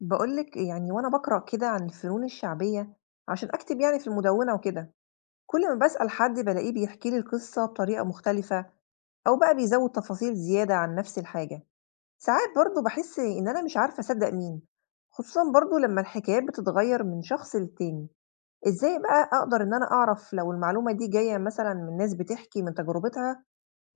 باقول لِك يعني وأنا باقرأ كده عن الفنون الشعبية عشان أكتب يعني في المدونة وكده، كل ما باسأل حد بالاقيه بيحكي لي القصة بطريقة مختلفة أو بقى بيزوّد تفاصيل زيادة عن نفس الحاجة، ساعات برضه باحس إن أنا مش عارفة أصدق مين، خصوصًا برضه لمّا الحكايات بتتغيّر من شخص للتاني، إزاي بقى أقدر إن أنا أعرف لو المعلومة دي جاية مثلًا من ناس بتحكي من تجربتها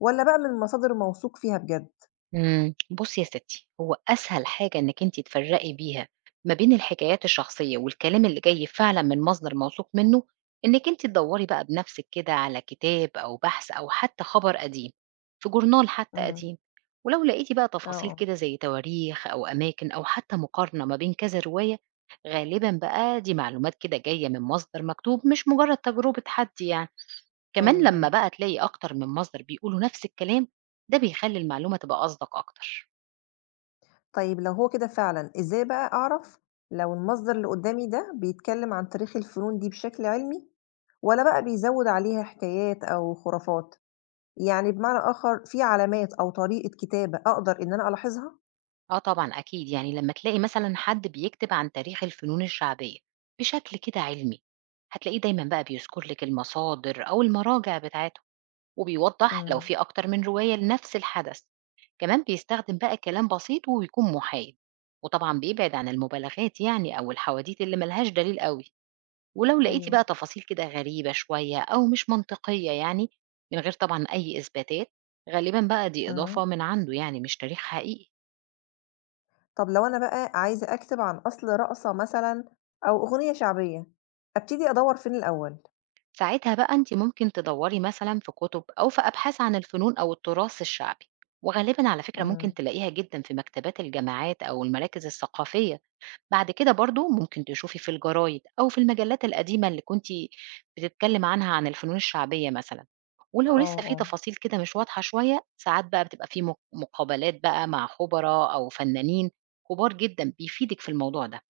والّا بقى من مصادر موثوق فيها بجد؟ بُصّي يا ستي، هو أسهل حاجة إنِّك أنتِ تفرّقي بيها ما بين الحكايات الشخصية والكلام اللي جاي فعلًا من مصدر موثوق منّه، إنِّك أنتِ تدوّري بقى بنفسِك كده على كتاب أو بحث أو حتى خبر قديم، في جورنال حتى إمم، قديم، ولو لقيتِ بقى آه، تفاصيل آه، كده زي تواريخ أو أماكن أو حتى مقارنة ما بين كذا رواية، غالبًا بقى دي معلومات كده جاية من مصدر مكتوب مش مجرّد تجربة حد يعني. كمان أيوه، لمّا أيوه. بقى تلاقي أكتر من مصدر بيقولوا نفس الكلام، ده بيخلّي المعلومة تبقى أصدق أكتر. طيب لو هو كده فعلًا، إزاي بقى أعرف لو المصدر اللي قدّامي ده بيتكلم عن تاريخ الفنون دي بشكل علمي والّا بقى بيزوِّد عليها حكايات أو خرافات؟ يعني بمعنى آخر في علامات أو طريقة كتابة أقدر إن أنا ألاحظها؟ آه طبعًا أكيد، يعني لمّا تلاقي مثلًا حد بيكتب عن تاريخ الفنون الشعبية بشكل كده علمي، هتلاقيه دايمًا بقى بيذكر لِك المصادر أو المراجع بتاعتهم، وبيوضّح لو إمم، في أكتر من رواية لنفس الحدث. كمان بيستخدم بقى كلام بسيط وبيكون محايد، وطبعًا بيبعد عن المبالغات يعني أو الحواديت اللي ما لهاش دليل أوي. ولو لقيتِ أيوه، بقى تفاصيل كده غريبة شوية أو مش منطقية يعني، من غير طبعًا أي إثباتات، غالبًا بقى دي إمم. إضافة من عنده يعني مش تاريخ حقيقي. طب لو أنا بقى عايزة أكتب عن أصل رقصة مثلًا أو أغنية شعبية، أبتدي أدوّر فين الأول؟ ساعتها بقى أنتِ ممكن تدوّري مثلًا في كُتب أو في أبحاث عن الفنون أو التراث الشعبي، وغالبًا على فكرة ممكن إمم، تلاقيها جدًا في مكتبات الجامعات أو المراكز الثقافية. بعد كده برضه ممكن تشوفي في الجرايد أو في المجلات القديمة اللي كنتِ بتتكلم عنها عن الفنون الشعبية مثلًا، آه، ولو لسه في آه، تفاصيل كده مش واضحة شوية، ساعات بقى بتبقى في مقابلات بقى مع خبراء أو فنانين كبار جدًا بيفيدِك في الموضوع ده،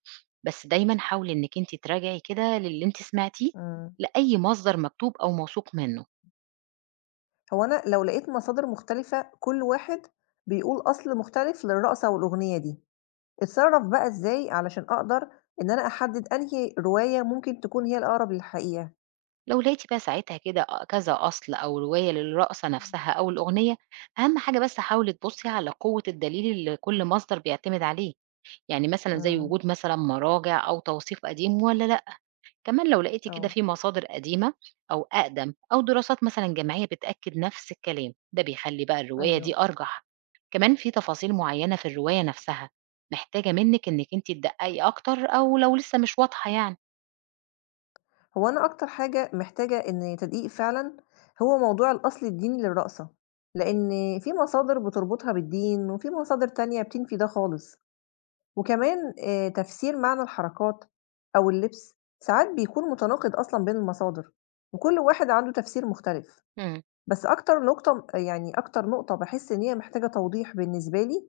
بس دايمًا حاولي إنِّك أنتِ تراجعي كده للي أنتِ سمعتيه إمم. لأي مصدر مكتوب أو موثوق منه. هو أنا لو لقيت مصادر مختلفة كل واحد بيقول أصل مختلف للرقصة والأغنية دي، أتصرّف بقى إزاي علشان أقدر إن أنا أحدد أنهي رواية ممكن تكون هي الأقرب للحقيقة؟ لو لقيتِ بقى ساعتها كده كذا أصل أو رواية للرقصة إمم. نفسها أو الأغنية، أهم حاجة بس حاولي تبُصي على قوة الدليل اللي كل مصدر بيعتمد عليه. يعني مثلًا زي إمم، وجود مثلًا مراجع أو توثيق قديم والّا لأ؟ كمان لو لقيتِ كده آه، في مصادر قديمة أو أقدم أو دراسات مثلًا جامعية بتأكد نفس الكلام، ده بيخلّي بقى الرواية أيوه. دي أرجح. كمان في تفاصيل معيّنة في الرواية نفسها محتاجة منِّك إنِّك أنتِ تدققي أكتر أو لو لسه مش واضحة يعني. هو أنا أكتر حاجة محتاجة إن تدقيق فعلًا هو موضوع الأصل الديني للرقصة، لإن في مصادر بتربطها بالدين وفي مصادر تانية بتنفي ده خالص. وكمان تفسير معنى الحركات أو اللبس ساعات بيكون متناقض أصلًا بين المصادر، وكل واحد عنده تفسير مختلف، إمم، بس أكتر نقطة يعني أكتر نقطة باحس إن هي محتاجة توضيح بالنسبة لي،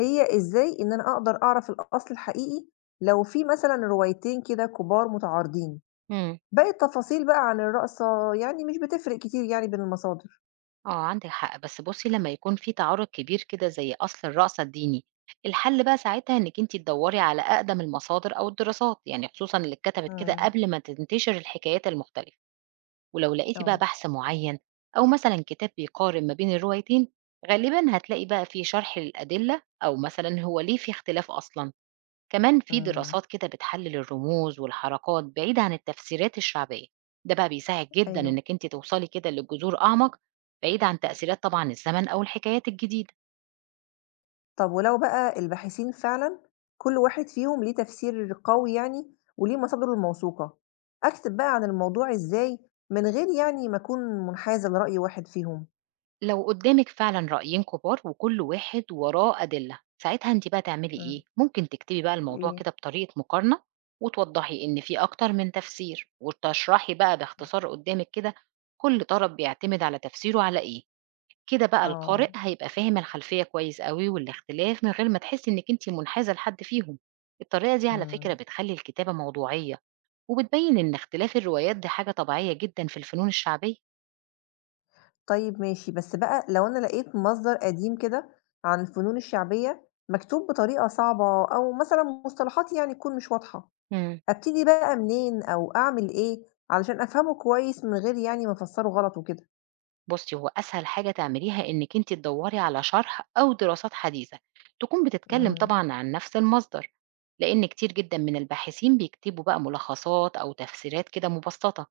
هي إزاي إن أنا أقدر أعرف الأصل الحقيقي لو في مثلًا روايتين كده كبار متعارضين، إمم. باقي التفاصيل بقى عن الرقصة يعني مش بتفرق كتير يعني بين المصادر. آه عندِك حق، بس بُصّي لمّا يكون في تعارض كبير كده زي أصل الرأسة الديني، الحل بقى ساعتها إنِّك أنتِ تدوّري على أقدم المصادر أو الدراسات، يعني خصوصًا اللي اتكتبت كده إمم، قبل ما تنتشر الحكايات المختلفة، ولو لقيتِ بقى آه، بحث معيّن أو مثلًا كتاب بيقارن ما بين الروايتين، غالبًا هتلاقي بقى في شرح للأدلة أو مثلًا هو ليه في اختلاف أصلًا. كمان في إمم. دراسات كده بتحلل الرموز والحركات بعيد عن التفسيرات الشعبية، ده بقى بيساعد جدا أيوه. انك انت توصلي كده للجذور اعمق، بعيد عن تأثيرات طبعا الزمن او الحكايات الجديدة. طب ولو بقى الباحثين فعلًا كل واحد فيهم ليه تفسير قوي يعني وليه مصادره الموثوقة، أكتب بقى عن الموضوع إزاي من غير يعني ما أكون منحازة لرأي واحد فيهم؟ لو قدامك فعلا رأيين كبار وكل واحد وراه أدلة، ساعتها انت بقى تعملي إمم، ايه؟ ممكن تكتبي بقى الموضوع إيه؟ كده بطريقة مقارنة وتوضحي ان في اكتر من تفسير، وتشرحي بقى باختصار قدامك كده كل طرف بيعتمد على تفسيره على ايه. كده بقى آه، القارئ هيبقى فاهم الخلفية كويس أوي والاختلاف من غير ما تحسي إنك أنت منحازة لحد فيهم. الطريقة دي على فكرة إمم، بتخلي الكتابة موضوعية، وبتبين إن اختلاف الروايات دي حاجة طبيعية جدا في الفنون الشعبية. طيب ماشي، بس بقى لو أنا لقيت مصدر قديم كده عن الفنون الشعبية مكتوب بطريقة صعبة أو مثلًا مصطلحات يعني تكون مش واضحة، امم. أبتدي بقى منين أو أعمل إيه علشان أفهمه كويس من غير يعني ما أفسره غلط وكده؟ بصي، هو أسهل حاجة تعمليها إنك أنت تدوري على شرح أو دراسات حديثة تكون بتتكلم إمم، طبعا عن نفس المصدر، لأن كتير جدا من الباحثين بيكتبوا بقى ملخصات أو تفسيرات كده مبسطة.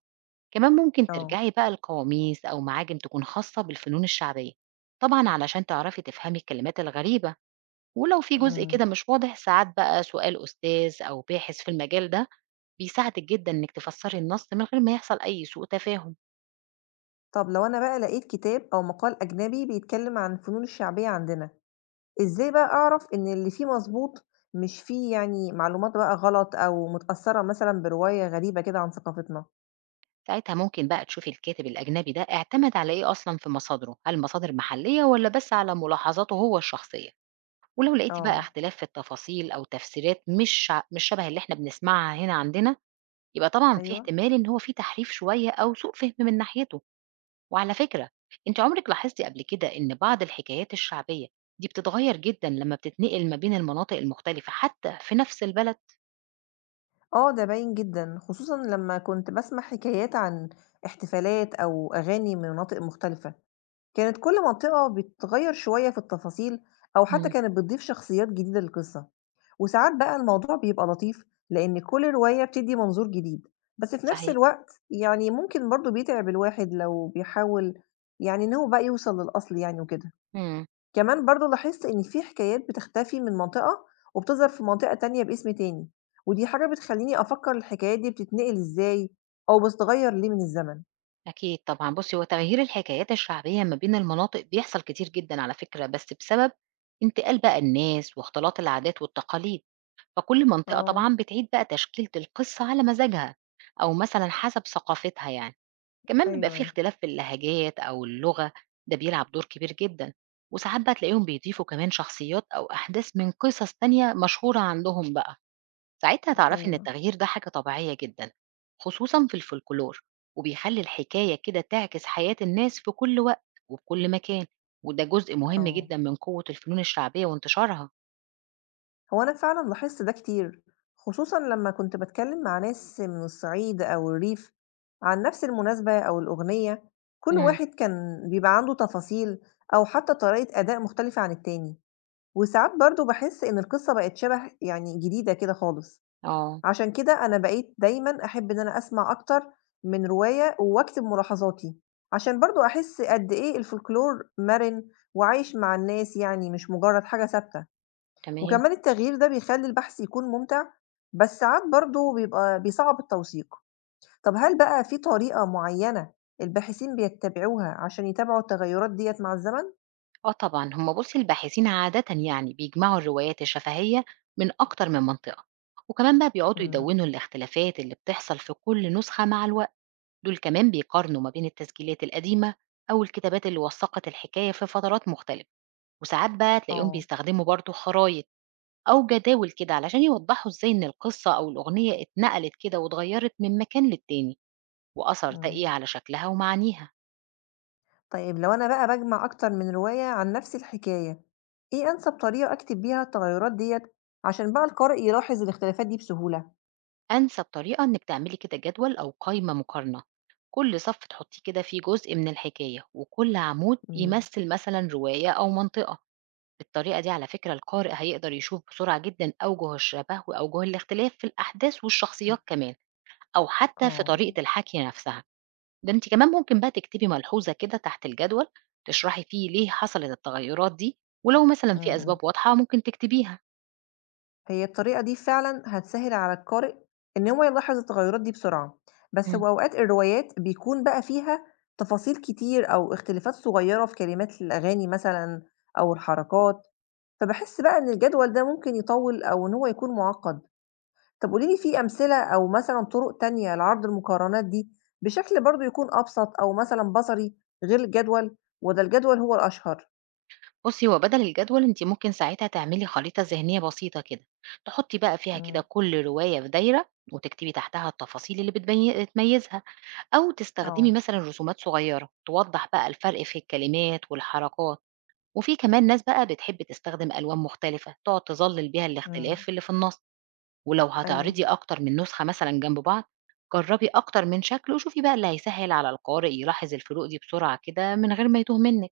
كمان ممكن آه. ترجعي بقى لقواميس أو معاجم تكون خاصة بالفنون الشعبية، طبعا علشان تعرفي تفهمي الكلمات الغريبة. ولو في جزء إمم. كده مش واضح، ساعات بقى سؤال أستاذ أو باحث في المجال ده بيساعدك جدا إنك تفسري النص من غير ما يحصل أي سوء تفاهم. طب لو أنا بقى لقيت كتاب أو مقال أجنبي بيتكلّم عن الفنون الشعبية عندنا، إزاي بقى أعرف إن اللي فيه مضبوط، مش فيه يعني معلومات بقى غلط أو متأثّرة مثلًا برواية غريبة كده عن ثقافتنا؟ ساعتها ممكن بقى تشوفي الكاتب الأجنبي ده اعتمد على إيه أصلا في مصادره، هل مصادر محلية ولا بس على ملاحظاته هو الشخصية؟ ولو لقيتي بقى آه، اختلاف في التفاصيل أو تفسيرات مش شبه اللي احنا بنسمعها هنا عندنا، يبقى طبعًا في أيوه. احتمال إن هو في تحريف شوية أو سوء فهم من ناحيته. وعلى فكرة، أنتِ عمرِك لاحظتِ قبل كده إن بعض الحكايات الشعبية دي بتتغيّر جدًا لمّا بتتنقل ما بين المناطق المختلفة حتى في نفس البلد؟ آه، ده باين جدًا، خصوصًا لمّا كنت باسمع حكايات عن احتفالات أو أغاني من مناطق مختلفة. كانت كل منطقة بتغيّر شوية في التفاصيل أو حتى إمم. كانت بتضيف شخصيات جديدة للقصة، وساعات بقى الموضوع بيبقى لطيف لإن كل رواية بتدّي منظور جديد، بس في نفس صحيح. الوقت يعني ممكن برضه بيتعب الواحد لو بيحاول يعني إن هو بقى يوصل للأصل يعني وكده. إمم. كمان برضه لاحظت إن في حكايات بتختفي من منطقة وبتظهر في منطقة تانية باسم تاني، ودي حاجة بتخلّيني أفكّر الحكايات دي بتتنقل إزاي أو بتتغيّر ليه من الزمن. أكيد طبعًا. بُصّي، هو تغيير الحكايات الشعبية ما بين المناطق بيحصل كتير جدًا على فكرة، بس بسبب انتقال بقى الناس واختلاط العادات والتقاليد، فكل منطقة آه، طبعًا بتعيد بقى تشكيلة القصة على مزاجها أو مثلًا حسب ثقافتها يعني. كمان بيبقى أيوه، في أيوه، اختلاف في اللهجات أو اللغة، ده بيلعب دور كبير جدًا، وساعات بقى تلاقيهم بيضيفوا كمان شخصيات أو أحداث من قصص تانية مشهورة عندهم بقى. ساعتها هتعرفي إن أيوه، التغيير ده حاجة طبيعية جدًا، خصوصًا في الفولكلور، وبيخلي الحكاية كده تعكس حياة الناس في كل وقت وبكل مكان، وده جزء مهم آه. جدًا من قوة الفنون الشعبية وانتشارها. هو أنا فعلًا لاحظت ده كتير، خصوصًا لمّا كنت باتكلم مع ناس من الصعيد أو الريف عن نفس المناسبة أو الأغنية، كل امم. واحد كان بيبقى عنده تفاصيل أو حتى طريقة أداء مختلفة عن التاني، وساعات برضه باحس إن القصة بقت شبه يعني جديدة كده خالص، آه، عشان كده أنا بقيت دايمًا أحب إن أنا أسمع أكتر من رواية وأكتب ملاحظاتي، عشان برضه أحس قد إيه الفولكلور مرن وعايش مع الناس يعني مش مجرد حاجة ثابتة. تمام. وكمان التغيير ده بيخلّي البحث يكون ممتع، بس ساعات برضه بيبقى بيصعّب التوثيق. طب هل بقى في طريقة معيّنة الباحثين بيتّبعوها عشان يتابعوا التغيُّرات ديّة مع الزمن؟ آه طبعًا، هم بُصّي الباحثين عادةً يعني بيجمعوا الروايات الشفهية من أكتر من منطقة، وكمان بقى بيقعدوا إمم، يدوّنوا الاختلافات اللي بتحصل في كل نسخة مع الوقت. دول كمان بيقارنوا ما بين التسجيلات القديمة أو الكتابات اللي وثّقت الحكاية في فترات مختلفة، وساعات بقى تلاقيهم آه، بيستخدموا برضه خرايط أو جداول كده علشان يوضّحوا إزاي إن القصة أو الأغنية اتنقلت كده واتغيّرت من مكان للتاني، وأثر ده إمم. إيه على شكلها ومعانيها. طيب لو أنا بقى باجمع أكتر من رواية عن نفس الحكاية، إيه أنسب طريقة أكتب بيها التغيُّرات ديّة عشان بقى القارئ يلاحظ الاختلافات دي بسهولة؟ أنسب طريقة إنِّك تعملي كده جدول أو قايمة مقارنة، كل صف تحطّي كده فيه جزء من الحكاية، وكل عمود إمم، يمثّل مثلًا رواية أو منطقة. بالطريقة دي على فكرة القارئ هيقدر يشوف بسرعة جدًا أوجه الشبه وأوجه الاختلاف في الأحداث إمم، والشخصيات كمان، أو حتى في آه، طريقة الحكي نفسها. ده أنتِ كمان ممكن بقى تكتبي ملحوظة كده تحت الجدول تشرحي فيه ليه حصلت التغيرات دي، ولو مثلًا إمم، في إمم. أسباب واضحة ممكن تكتبيها. هي الطريقة دي فعلًا هتسهِّل على القارئ إن هو يلاحظ التغيُّرات دي بسرعة، بس هو أوقات الروايات بيكون بقى فيها تفاصيل كتير أو اختلافات صغيّرة في كلمات الأغاني مثلًا أو الحركات، فباحس بقى إن الجدول ده ممكن يطوِّل أو إن هو يكون مُعقّد. طَب قولي لي في أمثلة أو مثلًا طُرق تانية لعرض المقارنات دي بشكل برضه يكون أبسط أو مثلًا بصري غير الجدول، والّا الجدول هو الأشهر؟ بُصّي، هو بدل الجدول أنتِ ممكن ساعتها تعملي خريطة ذهنية بسيطة كده، تحطّي بقى فيها كده إمم، كل رواية في دايرة، وتكتبي تحتها التفاصيل اللي بتبي تميزها، أو تستخدمي آه، مثلًا رسومات صغيرة توضّح بقى الفرق في الكلمات والحركات. وفي كمان ناس بقى بتحب تستخدم ألوان مختلفة تقعد تظلّل بيها إمم، الاختلاف اللي في النص، ولو هتعرضي أيوه. أكتر من نسخة مثلًا جنب بعض، جرّبي أكتر من شكل وشوفي بقى اللي هيسهّل على القارئ يلاحظ الفروق دي بسرعة كده من غير ما يتوه منِّك.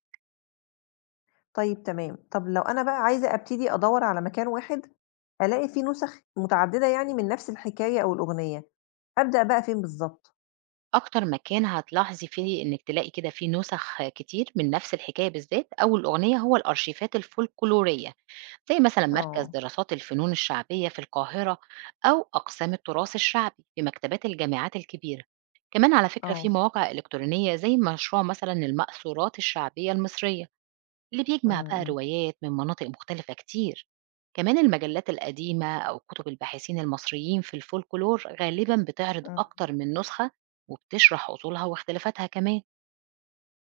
طيب تمام. طب لو أنا بقى عايزة أبتدي أدوّر على مكان واحد ألاقي فيه نُسَخ متعددة يعني من نفس الحكاية أو الأغنية، أبدأ بقى فين بالضبط؟ أكتر مكان هتلاحظي فيه إنِّك تلاقي كده فيه نُسخ كتير من نفس الحكاية بالذات أو الأغنية هو الأرشيفات الفولكلورية، زي مثلًا مركز آه، دراسات الفنون الشعبية في القاهرة أو أقسام التراث الشعبي في مكتبات الجامعات الكبيرة. كمان على فكرة في آه، مواقع إلكترونية زي مشروع مثلًا المأثورات الشعبية المصرية، اللي إمم، بيجمع بقى إمم، روايات من مناطق مختلفة كتير. كمان المجلات القديمة أو كتب الباحثين المصريين في الفولكلور غالبا بتعرض إمم. أكتر من نسخة وبتشرح أصولها واختلافاتها كمان.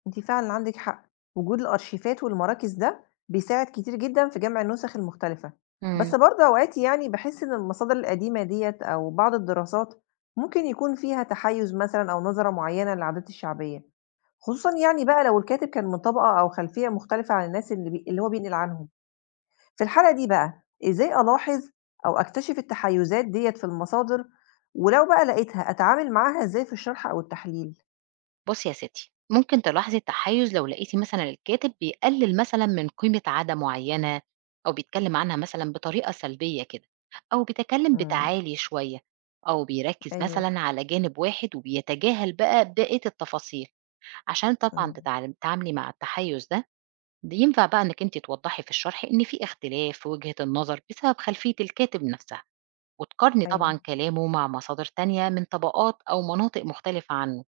أنتِ فعلًا عندِك حق، وجود الأرشيفات والمراكز ده بيساعد كتير جدًا في جمع النُسَخ المختلفة، امم. بس برضه أوقات يعني باحس إن المصادر القديمة ديّة أو بعض الدراسات ممكن يكون فيها تحيُّز مثلًا أو نظرة معيّنة للعادات الشعبية. خصوصًا يعني بقى لو الكاتب كان من طبقة أو خلفية مختلفة عن الناس اللي اللي هو بينقل عنهم. في الحالة دي بقى، إزاي ألاحظ أو أكتشف التحيُّزات ديّة في المصادر، ولو بقى لقيتها أتعامل معاها إزاي في الشرح أو التحليل؟ بص يا ستي، ممكن تلاحظي التحيز لو لقيتي مثلا الكاتب بيقلل مثلا من قيمة عادة معينة، أو بيتكلم عنها مثلا بطريقة سلبية كده، أو بيتكلم إمم، بتعالي شوية، أو بيركز أيوه، مثلا على جانب واحد وبيتجاهل بقى بقية التفاصيل. عشان طبعًا إمم، تتعاملي مع التحيُّز ده، ينفع بقى إنِّك أنتِ توضّحي في الشرح إن في اختلاف في وجهة النظر بسبب خلفية الكاتب نفسها، وتقارني أيوه، طبعًا كلامه مع مصادر تانية من طبقات أو مناطق مختلفة عنه.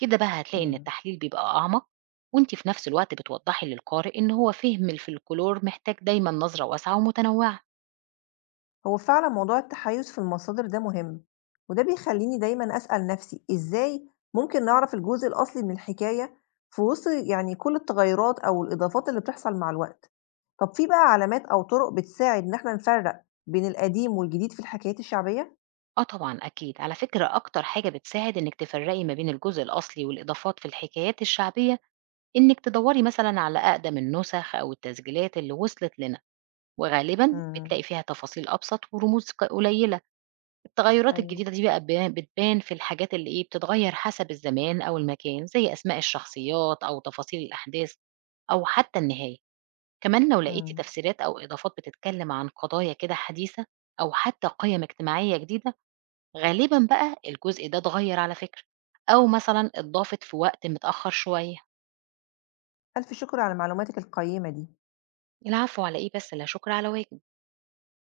كده بقى هتلاقي إن إمم. التحليل بيبقى أعمق، وأنتِ في نفس الوقت بتوضّحي للقارئ إن هو فهم الفلكلور محتاج دايمًا نظرة واسعة ومتنوعة. هو فعلا موضوع التحيز في المصادر ده مهم وده بيخليني دايما أسأل نفسي إزاي ممكن نعرف الجزء الأصلي من الحكاية في وسط يعني كل التغيرات أو الإضافات اللي بتحصل مع الوقت. طب في بقى علامات أو طرق بتساعد إن احنا نفرق بين القديم والجديد في الحكايات الشعبية؟ آه طبعًا أكيد، على فكرة أكتر حاجة بتساعد إنِّك تفرّقي ما بين الجزء الأصلي والإضافات في الحكايات الشعبية إنِّك تدوّري مثلًا على أقدم النُسَخ أو التسجيلات اللي وصلت لنا، وغالبًا امم، بتلاقي فيها تفاصيل أبسط ورموز قليلة. التغيُّرات ايوه، الجديدة دي بقى بتبان في الحاجات اللي إيه، بتتغيّر حسب الزمان أو المكان، زي أسماء الشخصيات أو تفاصيل الأحداث أو حتى النهاية. كمان لو لقيتِ امم. تفسيرات أو إضافات بتتكلم عن قضايا كده حديثة أو حتى قِيَم اجتماعية جديدة، غالبًا بقى الجزء ده اتغيّر على فكرة، أو مثلًا اتضافت في وقت متأخّر شوية. ألف شكر على معلوماتك القيمة دي. العفو، على إيه بس؟ لا شُكر على واجب.